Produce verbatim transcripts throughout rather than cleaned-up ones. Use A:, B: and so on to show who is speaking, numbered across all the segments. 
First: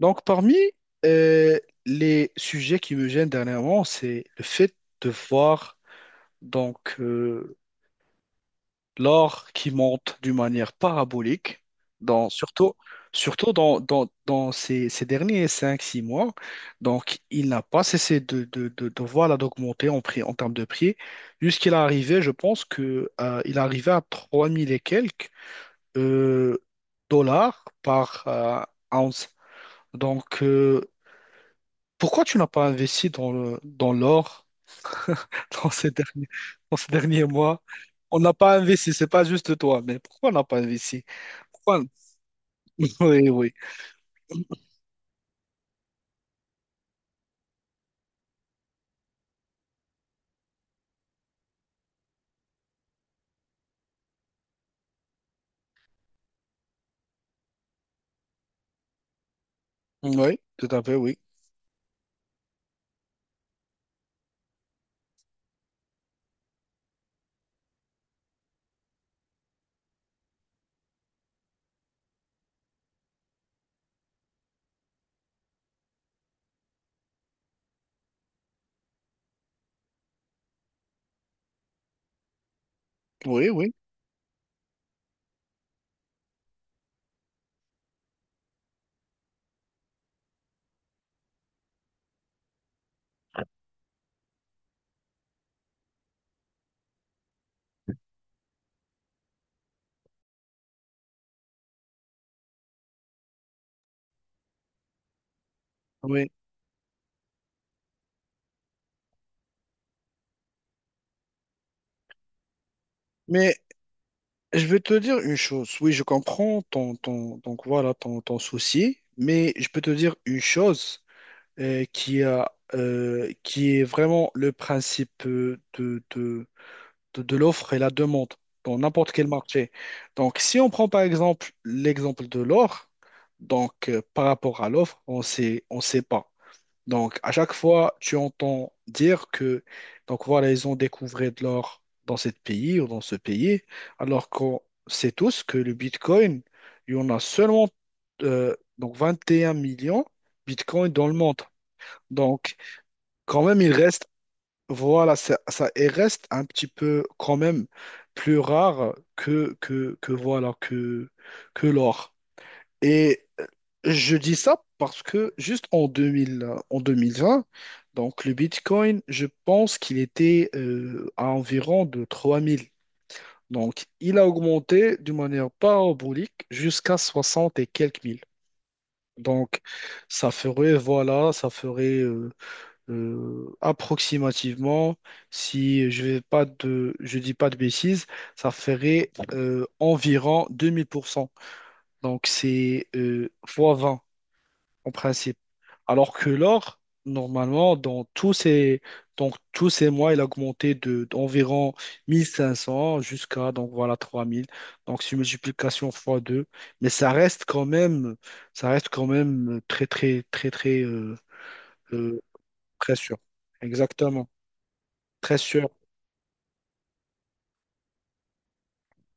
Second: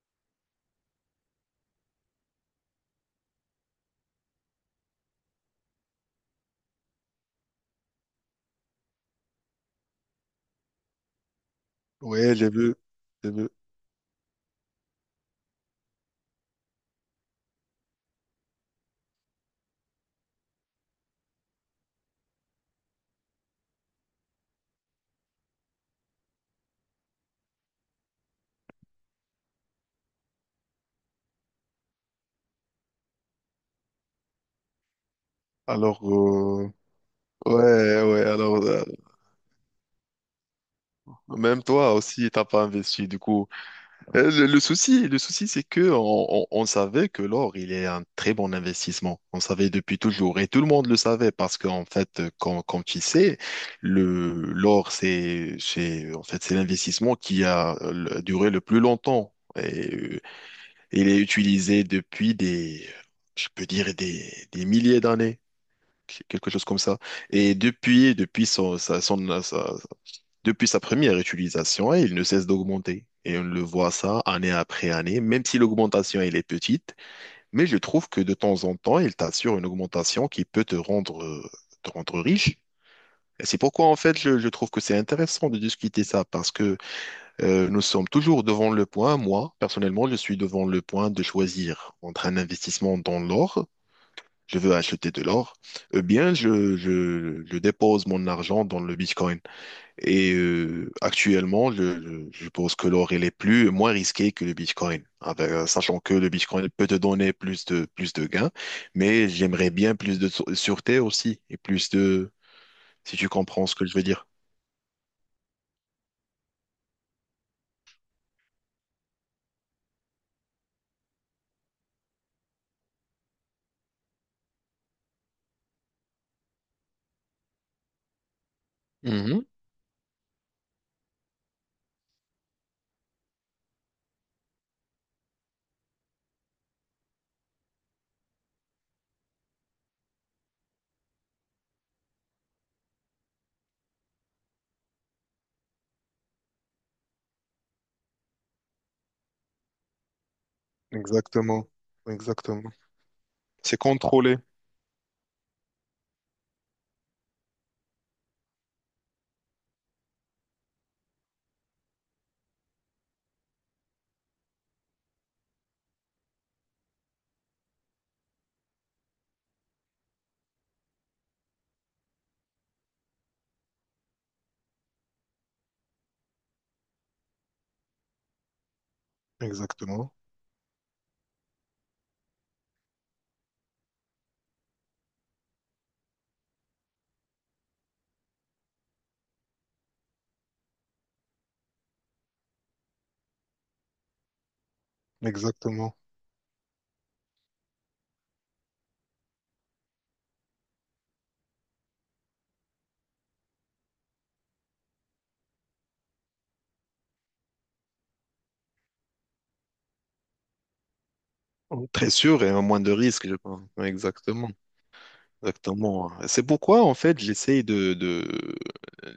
A: Donc, parmi euh, les sujets qui me gênent dernièrement, c'est le fait de voir donc euh, l'or qui monte d'une manière parabolique, dans,
B: Ouais, j'ai
A: surtout,
B: vu, j'ai vu.
A: surtout dans, dans, dans ces, ces derniers cinq six mois. Donc, il n'a pas cessé de, de, de, de voilà, d'augmenter en prix, en termes de prix, jusqu'il est arrivé, je pense que euh, il est arrivé à trois mille et quelques euh, dollars par euh, ounce. Donc, euh, Pourquoi tu n'as pas investi dans le, dans l'or dans ces
B: Alors,
A: derniers,
B: euh,
A: dans ces derniers
B: ouais,
A: mois? On
B: ouais,
A: n'a pas
B: alors, euh,
A: investi, c'est pas juste toi, mais pourquoi on n'a pas investi?
B: même
A: Pourquoi...
B: toi aussi, t'as pas investi, du
A: Oui,
B: coup.
A: oui.
B: Euh, Le, le souci, le souci, c'est que on, on- on savait que l'or, il est un très bon investissement. On savait depuis toujours, et tout le monde le savait, parce qu'en fait, quand, quand tu sais, le, l'or, c'est, c'est, en fait, c'est l'investissement qui a euh, duré le plus longtemps. Et euh,
A: Oui, tout à fait,
B: il
A: oui.
B: est utilisé depuis des, je peux dire, des, des milliers d'années. Quelque chose comme ça. Et depuis, depuis son, sa, son- sa- depuis sa première utilisation, il ne cesse d'augmenter. Et on le voit ça année après année, même si l'augmentation elle est petite, mais je trouve que de temps en temps, il t'assure une augmentation qui peut te rendre, euh, te rendre riche. Et
A: Oui,
B: c'est
A: oui,
B: pourquoi, en fait, je, je trouve que c'est intéressant de discuter ça, parce que euh, nous sommes toujours devant le point, moi, personnellement, je suis devant le point de choisir entre un investissement dans l'or. Je veux acheter de l'or, eh bien, je, je, je dépose mon argent dans le Bitcoin. Et euh, actuellement, je, je, je pense que l'or, il est plus, moins risqué que le Bitcoin, avec, euh, sachant que
A: oui.
B: le Bitcoin peut te donner plus de, plus de gains, mais j'aimerais bien plus de sû- sûreté aussi, et plus de, si tu
A: Mais
B: comprends ce que je veux dire.
A: je vais te dire une chose. Oui, je comprends ton, ton, donc voilà, ton, ton souci, mais je peux te dire une chose euh, qui a, euh, qui est vraiment le principe euh, de, de, de, de l'offre et la demande dans n'importe quel
B: Mhm.
A: marché. Donc, si on prend par exemple l'exemple de l'or, donc euh, par rapport à l'offre, on sait, on sait pas. Donc, à chaque fois, tu entends dire que, donc voilà, ils ont découvert de l'or dans ce pays ou dans ce pays, alors qu'on sait tous que le Bitcoin, il y en a seulement euh, donc vingt et un millions de Bitcoin dans le monde.
B: Exactement.
A: Donc,
B: Exactement.
A: quand même, il
B: C'est
A: reste
B: contrôlé.
A: voilà, ça, ça et reste un petit peu quand même plus rare que, que, que voilà que, que l'or. Et euh, je dis ça parce que juste en deux mille, euh, en deux mille vingt, donc le Bitcoin, je pense qu'il était euh, à environ de trois mille. Donc il a augmenté d'une manière parabolique jusqu'à soixante et quelques mille. Donc
B: Exactement.
A: ça ferait, voilà, ça ferait euh, euh, approximativement, si je vais pas de, je dis pas de bêtises, ça ferait euh, environ deux mille pour cent. Donc c'est euh, fois vingt en principe.
B: Exactement.
A: Alors que l'or, normalement, dans tous ces, donc, tous ces mois, il a augmenté de, d'environ mille cinq cents jusqu'à donc voilà trois mille. Donc c'est une multiplication fois deux. Mais ça reste quand même, ça reste quand même très très très très euh,
B: Très
A: euh,
B: sûr et moins de
A: très sûr.
B: risque, je pense.
A: Exactement.
B: Exactement.
A: Très sûr.
B: Exactement, hein. C'est pourquoi, en fait, j'essaye de, de,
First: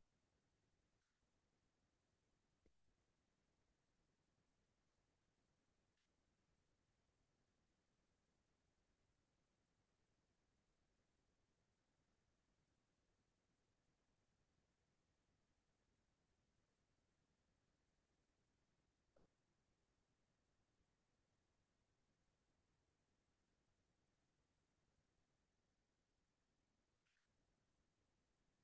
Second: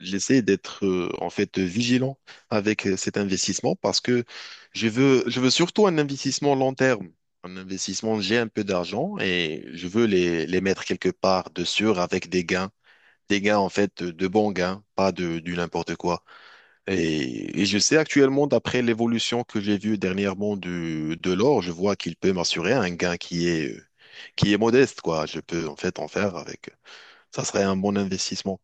B: j'essaye d'être, euh, en fait, vigilant avec euh, cet investissement parce que je veux, je veux surtout un investissement long terme. Un investissement, j'ai un peu d'argent et je veux les, les mettre quelque part de sûr avec des gains. Des gains, en fait, de bons gains, pas de, du n'importe quoi. Et, et je sais actuellement, d'après l'évolution que j'ai vue dernièrement du, de l'or, je vois qu'il peut m'assurer un gain qui est, qui est modeste, quoi. Je peux, en fait, en faire avec. Ça serait un bon investissement.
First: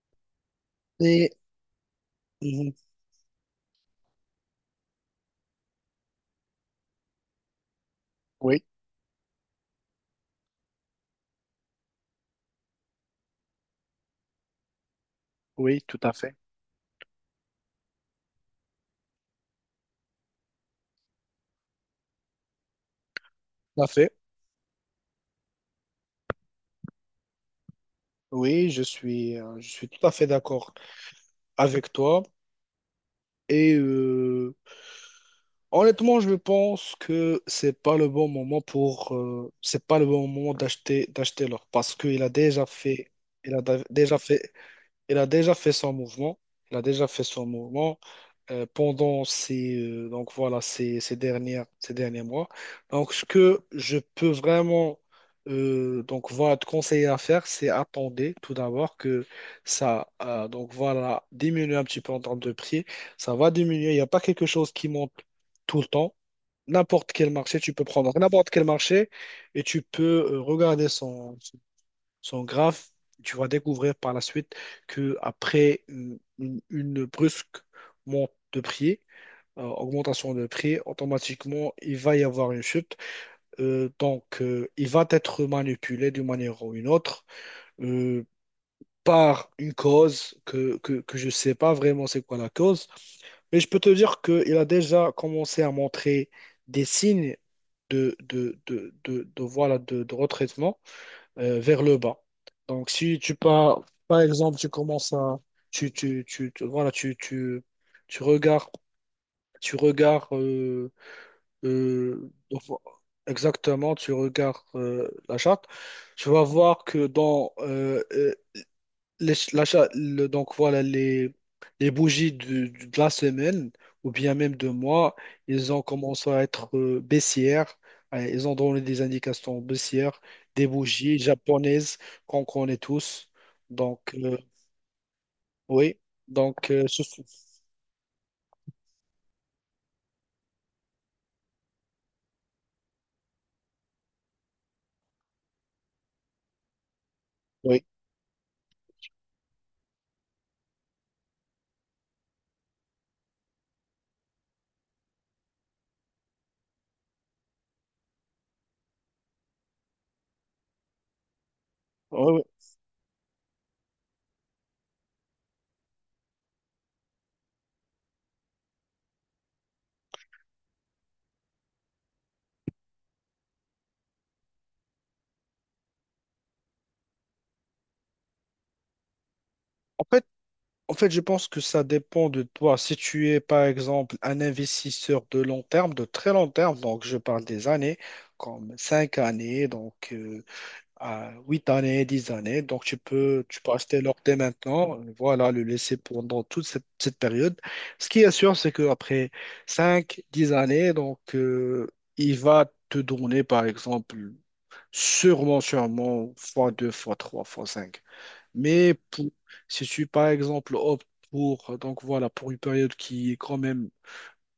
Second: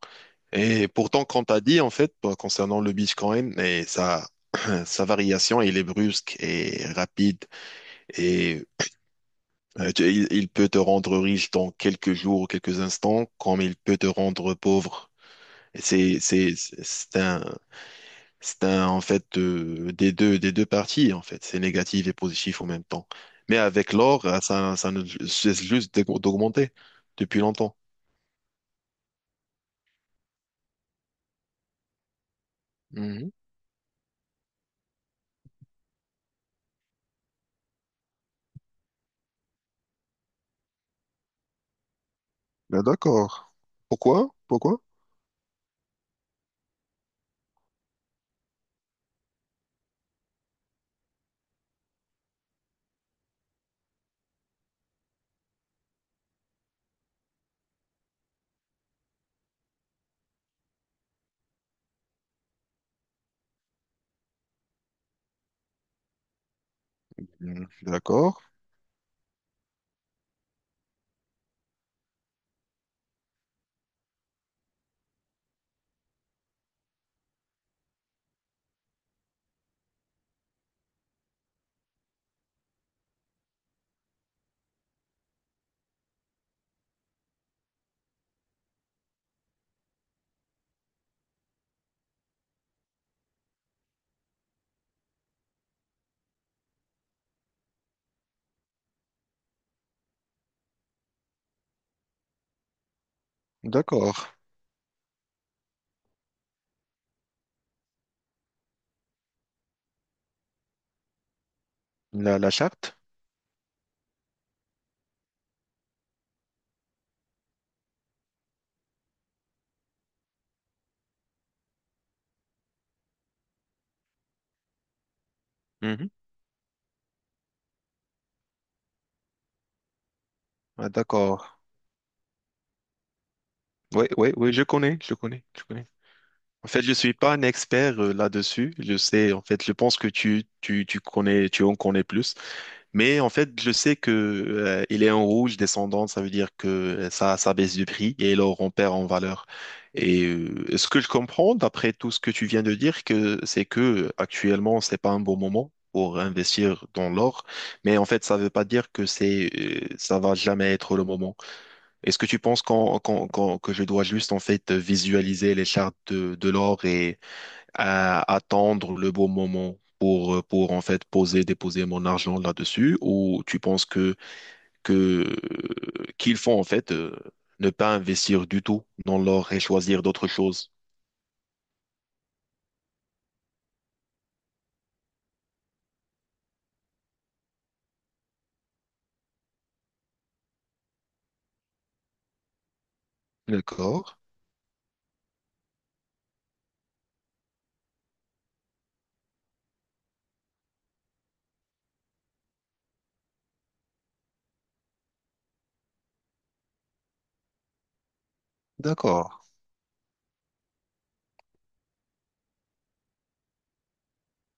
B: Et pourtant,
A: Et
B: quand tu as dit, en fait, euh,
A: mhm,
B: concernant le Bitcoin et sa, euh, sa variation, il est brusque et rapide et
A: oui,
B: euh, tu- il, il peut te rendre riche dans quelques jours ou quelques instants, comme il peut te rendre pauvre. Et
A: oui, tout à
B: C'est,
A: fait.
B: c'est, c'est un, c'est un, en fait, euh, des deux, des deux parties, en fait. C'est négatif et positif en même temps. Mais
A: Tout à
B: avec
A: fait.
B: l'or, euh, ça, ça ne cesse juste d'aug- d'augmenter depuis longtemps.
A: Oui, je suis, euh, je suis tout à fait d'accord avec toi.
B: Mhm.
A: Et euh, honnêtement, je pense que c'est pas le bon moment pour, euh, c'est pas le bon moment d'acheter, d'acheter l'or parce qu'il a déjà
B: Ben,
A: fait,
B: D'accord.
A: il a da- déjà
B: Pourquoi?
A: fait
B: Pourquoi?
A: il a déjà fait son mouvement. Il a déjà fait son mouvement euh, pendant ces, euh, donc voilà, ces, ces dernières, ces derniers mois. Donc, ce que je peux vraiment euh, donc, voilà, te conseiller à faire, c'est attendre tout d'abord que ça euh, donc, voilà, diminue un petit peu en termes de prix. Ça va diminuer. Il n'y a pas quelque chose qui monte tout le temps. N'importe quel marché,
B: Mm,
A: tu peux prendre
B: d'accord,
A: n'importe quel marché et tu peux euh, regarder son, sont graves. Tu vas découvrir par la suite que après une, une- une brusque monte de prix, euh, augmentation de prix, automatiquement, il va y avoir une chute. Euh, donc, euh, il va être manipulé d'une manière ou une autre euh, par une cause que, que, que je ne sais pas vraiment c'est quoi la cause. Mais je peux te dire qu'il a déjà commencé à montrer des signes de, de, de, de, de- voilà, de, de retraitement euh, vers le bas. Donc, si tu pars,
B: d'accord.
A: par exemple, tu commences à, tu, tu, tu, tu- voilà, tu, tu, tu regardes, tu regardes, euh, euh,
B: La, la charte?
A: exactement, tu regardes euh, la charte, tu vas voir que dans, euh, euh, les- ch- l'achat, le- donc voilà, les, les bougies du- du- de la semaine ou bien même de mois, ils ont
B: Mhm.
A: commencé à être euh, baissières. Euh, Ils ont donné des indications baissières, des
B: Ah,
A: bougies
B: d'accord.
A: japonaises qu'on connaît tous.
B: Oui,
A: Donc,
B: oui,
A: euh,
B: oui, je connais, je connais, je connais.
A: oui.
B: En
A: Donc,
B: fait,
A: euh,
B: je
A: ce-
B: suis
A: ce-
B: pas un expert euh, là-dessus. Je sais, en fait, je pense que tu, tu, tu connais, tu en connais plus. Mais en fait, je sais que euh, il est en rouge descendant, ça veut dire que euh, ça, ça baisse
A: oui.
B: du prix et l'or on perd en valeur. Et euh, ce que je comprends d'après tout ce que tu viens de dire, que c'est que euh, actuellement c'est pas un bon moment pour investir dans l'or, mais en fait ça veut pas dire que c'est euh, ça va jamais être le moment. Est-ce que
A: Oui,
B: tu
A: oui.
B: penses qu'en- qu'en- qu'en- que je dois juste en fait visualiser les chartes de, de l'or à attendre le bon moment pour, euh, pour en fait poser, déposer mon argent là-dessus, ou tu penses que, que euh, qu'il faut en fait euh, ne pas investir du tout dans l'or et choisir
A: En fait,
B: d'autres choses?
A: en fait, je pense que ça dépend de toi. Si tu es, par exemple, un investisseur de long terme, de très long terme, donc je parle des années, comme cinq années, donc euh, à huit années, dix années. Donc, tu peux, tu peux acheter
B: D'accord,
A: l'or dès maintenant, voilà, le laisser pendant toute cette, cette période. Ce qui est sûr, c'est qu'après cinq dix années, donc, euh, il va te donner, par exemple, sûrement, sûrement, fois deux fois trois fois cinq. Mais
B: d'accord,
A: pour- si tu, par exemple, optes pour, donc, voilà, pour une période qui est quand même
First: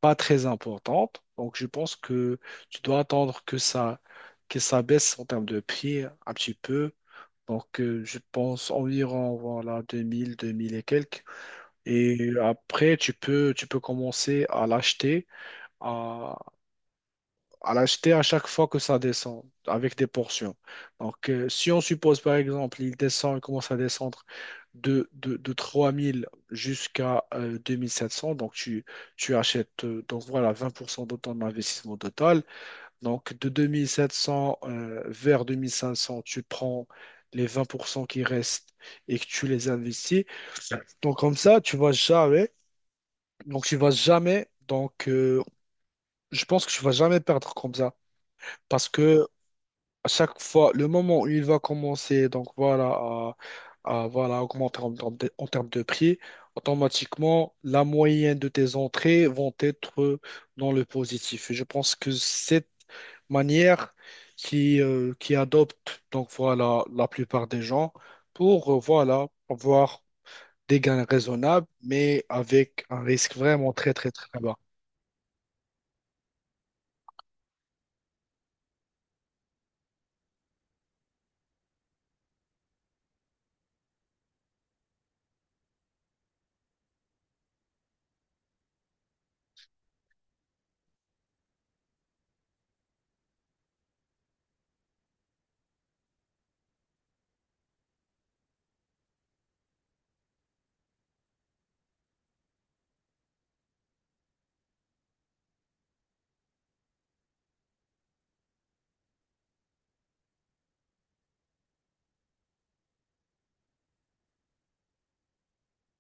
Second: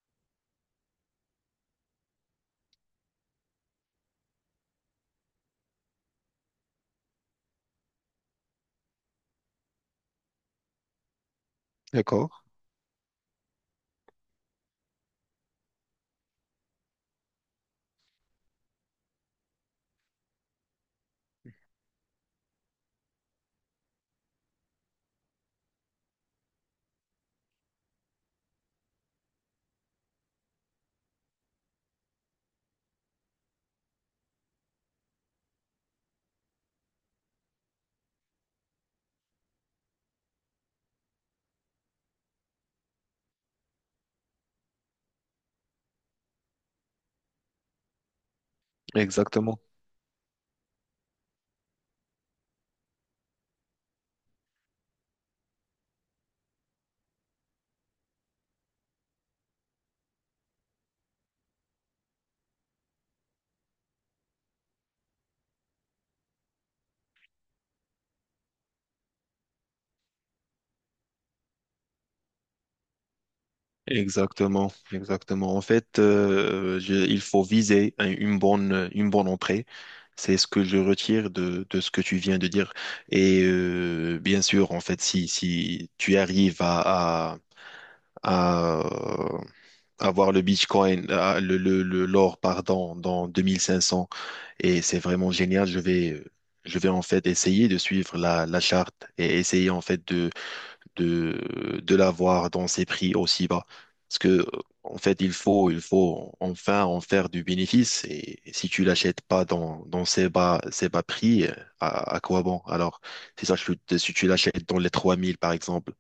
A: pas très importante, donc, je pense que tu dois attendre que ça, que ça baisse en termes de prix un petit peu donc, euh, je pense environ voilà, deux mille, deux mille et quelques. Et
B: d'accord.
A: après, tu peux, tu peux commencer à l'acheter à, à l'acheter à chaque fois que ça descend avec des portions. Donc, euh, si on suppose par exemple, il descend, il commence à descendre de, de, de trois mille jusqu'à euh, deux mille sept cents, donc tu, tu achètes euh, donc voilà, vingt pour cent de ton investissement total. Donc, de deux mille sept cents euh, vers deux mille cinq cents, tu prends les vingt pour cent qui restent et que tu les investis. Donc, comme ça, tu vas jamais. Donc, tu vas jamais. Donc, euh, je pense que tu vas jamais perdre comme ça. Parce que
B: Exactement.
A: à chaque fois, le moment où il va commencer, donc voilà, à, à, voilà, augmenter en, termes de en termes de prix, automatiquement, la moyenne de tes entrées vont être dans le positif. Et je pense que cette manière qui, euh, qui adopte, donc voilà, la plupart des gens pour, euh, voilà, avoir des gains raisonnables, mais avec un risque vraiment très, très, très bas.
B: Exactement, exactement. En fait, euh, je- il faut viser un- une bonne, une bonne entrée. C'est ce que je retire de, de ce que tu viens de dire. Et euh, bien sûr, en fait, si, si tu arrives à, à, à euh, avoir le Bitcoin, à- le, le, le- l'or, pardon, dans deux mille cinq cents, et c'est vraiment génial, je vais, je vais en fait essayer de suivre la, la charte et essayer en fait de, de l'avoir dans ces prix aussi bas. Parce que, en fait, il faut, il faut enfin en faire du bénéfice. Et si tu l'achètes pas dans, dans ces bas, ces bas prix, euh, à, à quoi bon? Alors, c'est ça, je- si tu l'achètes dans les trois mille par exemple,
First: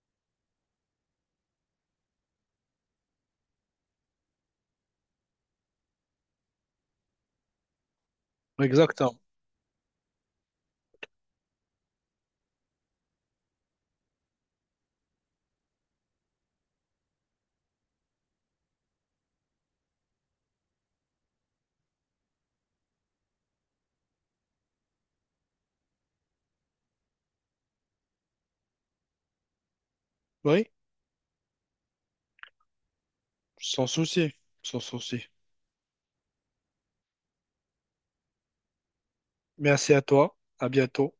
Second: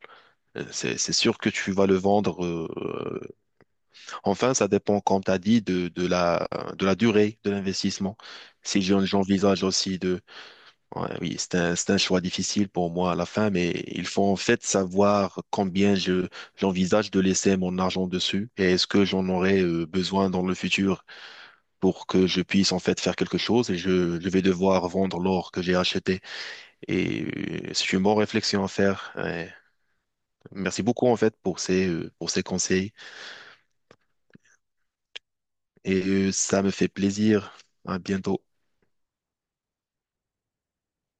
B: euh, c'est, c'est sûr que tu vas le vendre. euh, Enfin, ça dépend, comme tu as dit, de, de la, de la durée de l'investissement. Si j'en-
A: Exactement.
B: j'envisage aussi Ouais, oui, c'est un, c'est un choix difficile pour moi à la fin, mais il faut en fait savoir combien je, j'envisage de laisser mon argent dessus et est-ce que j'en aurai euh, besoin dans le futur pour que je puisse en fait faire quelque chose et je, je vais devoir vendre l'or que j'ai acheté. Et euh, c'est une bonne réflexion à faire. Ouais.
A: Oui,
B: Merci beaucoup en fait pour ces, euh, pour ces conseils
A: sans souci, sans souci.
B: et euh, ça me fait plaisir. À bientôt.
A: Merci à toi. À bientôt.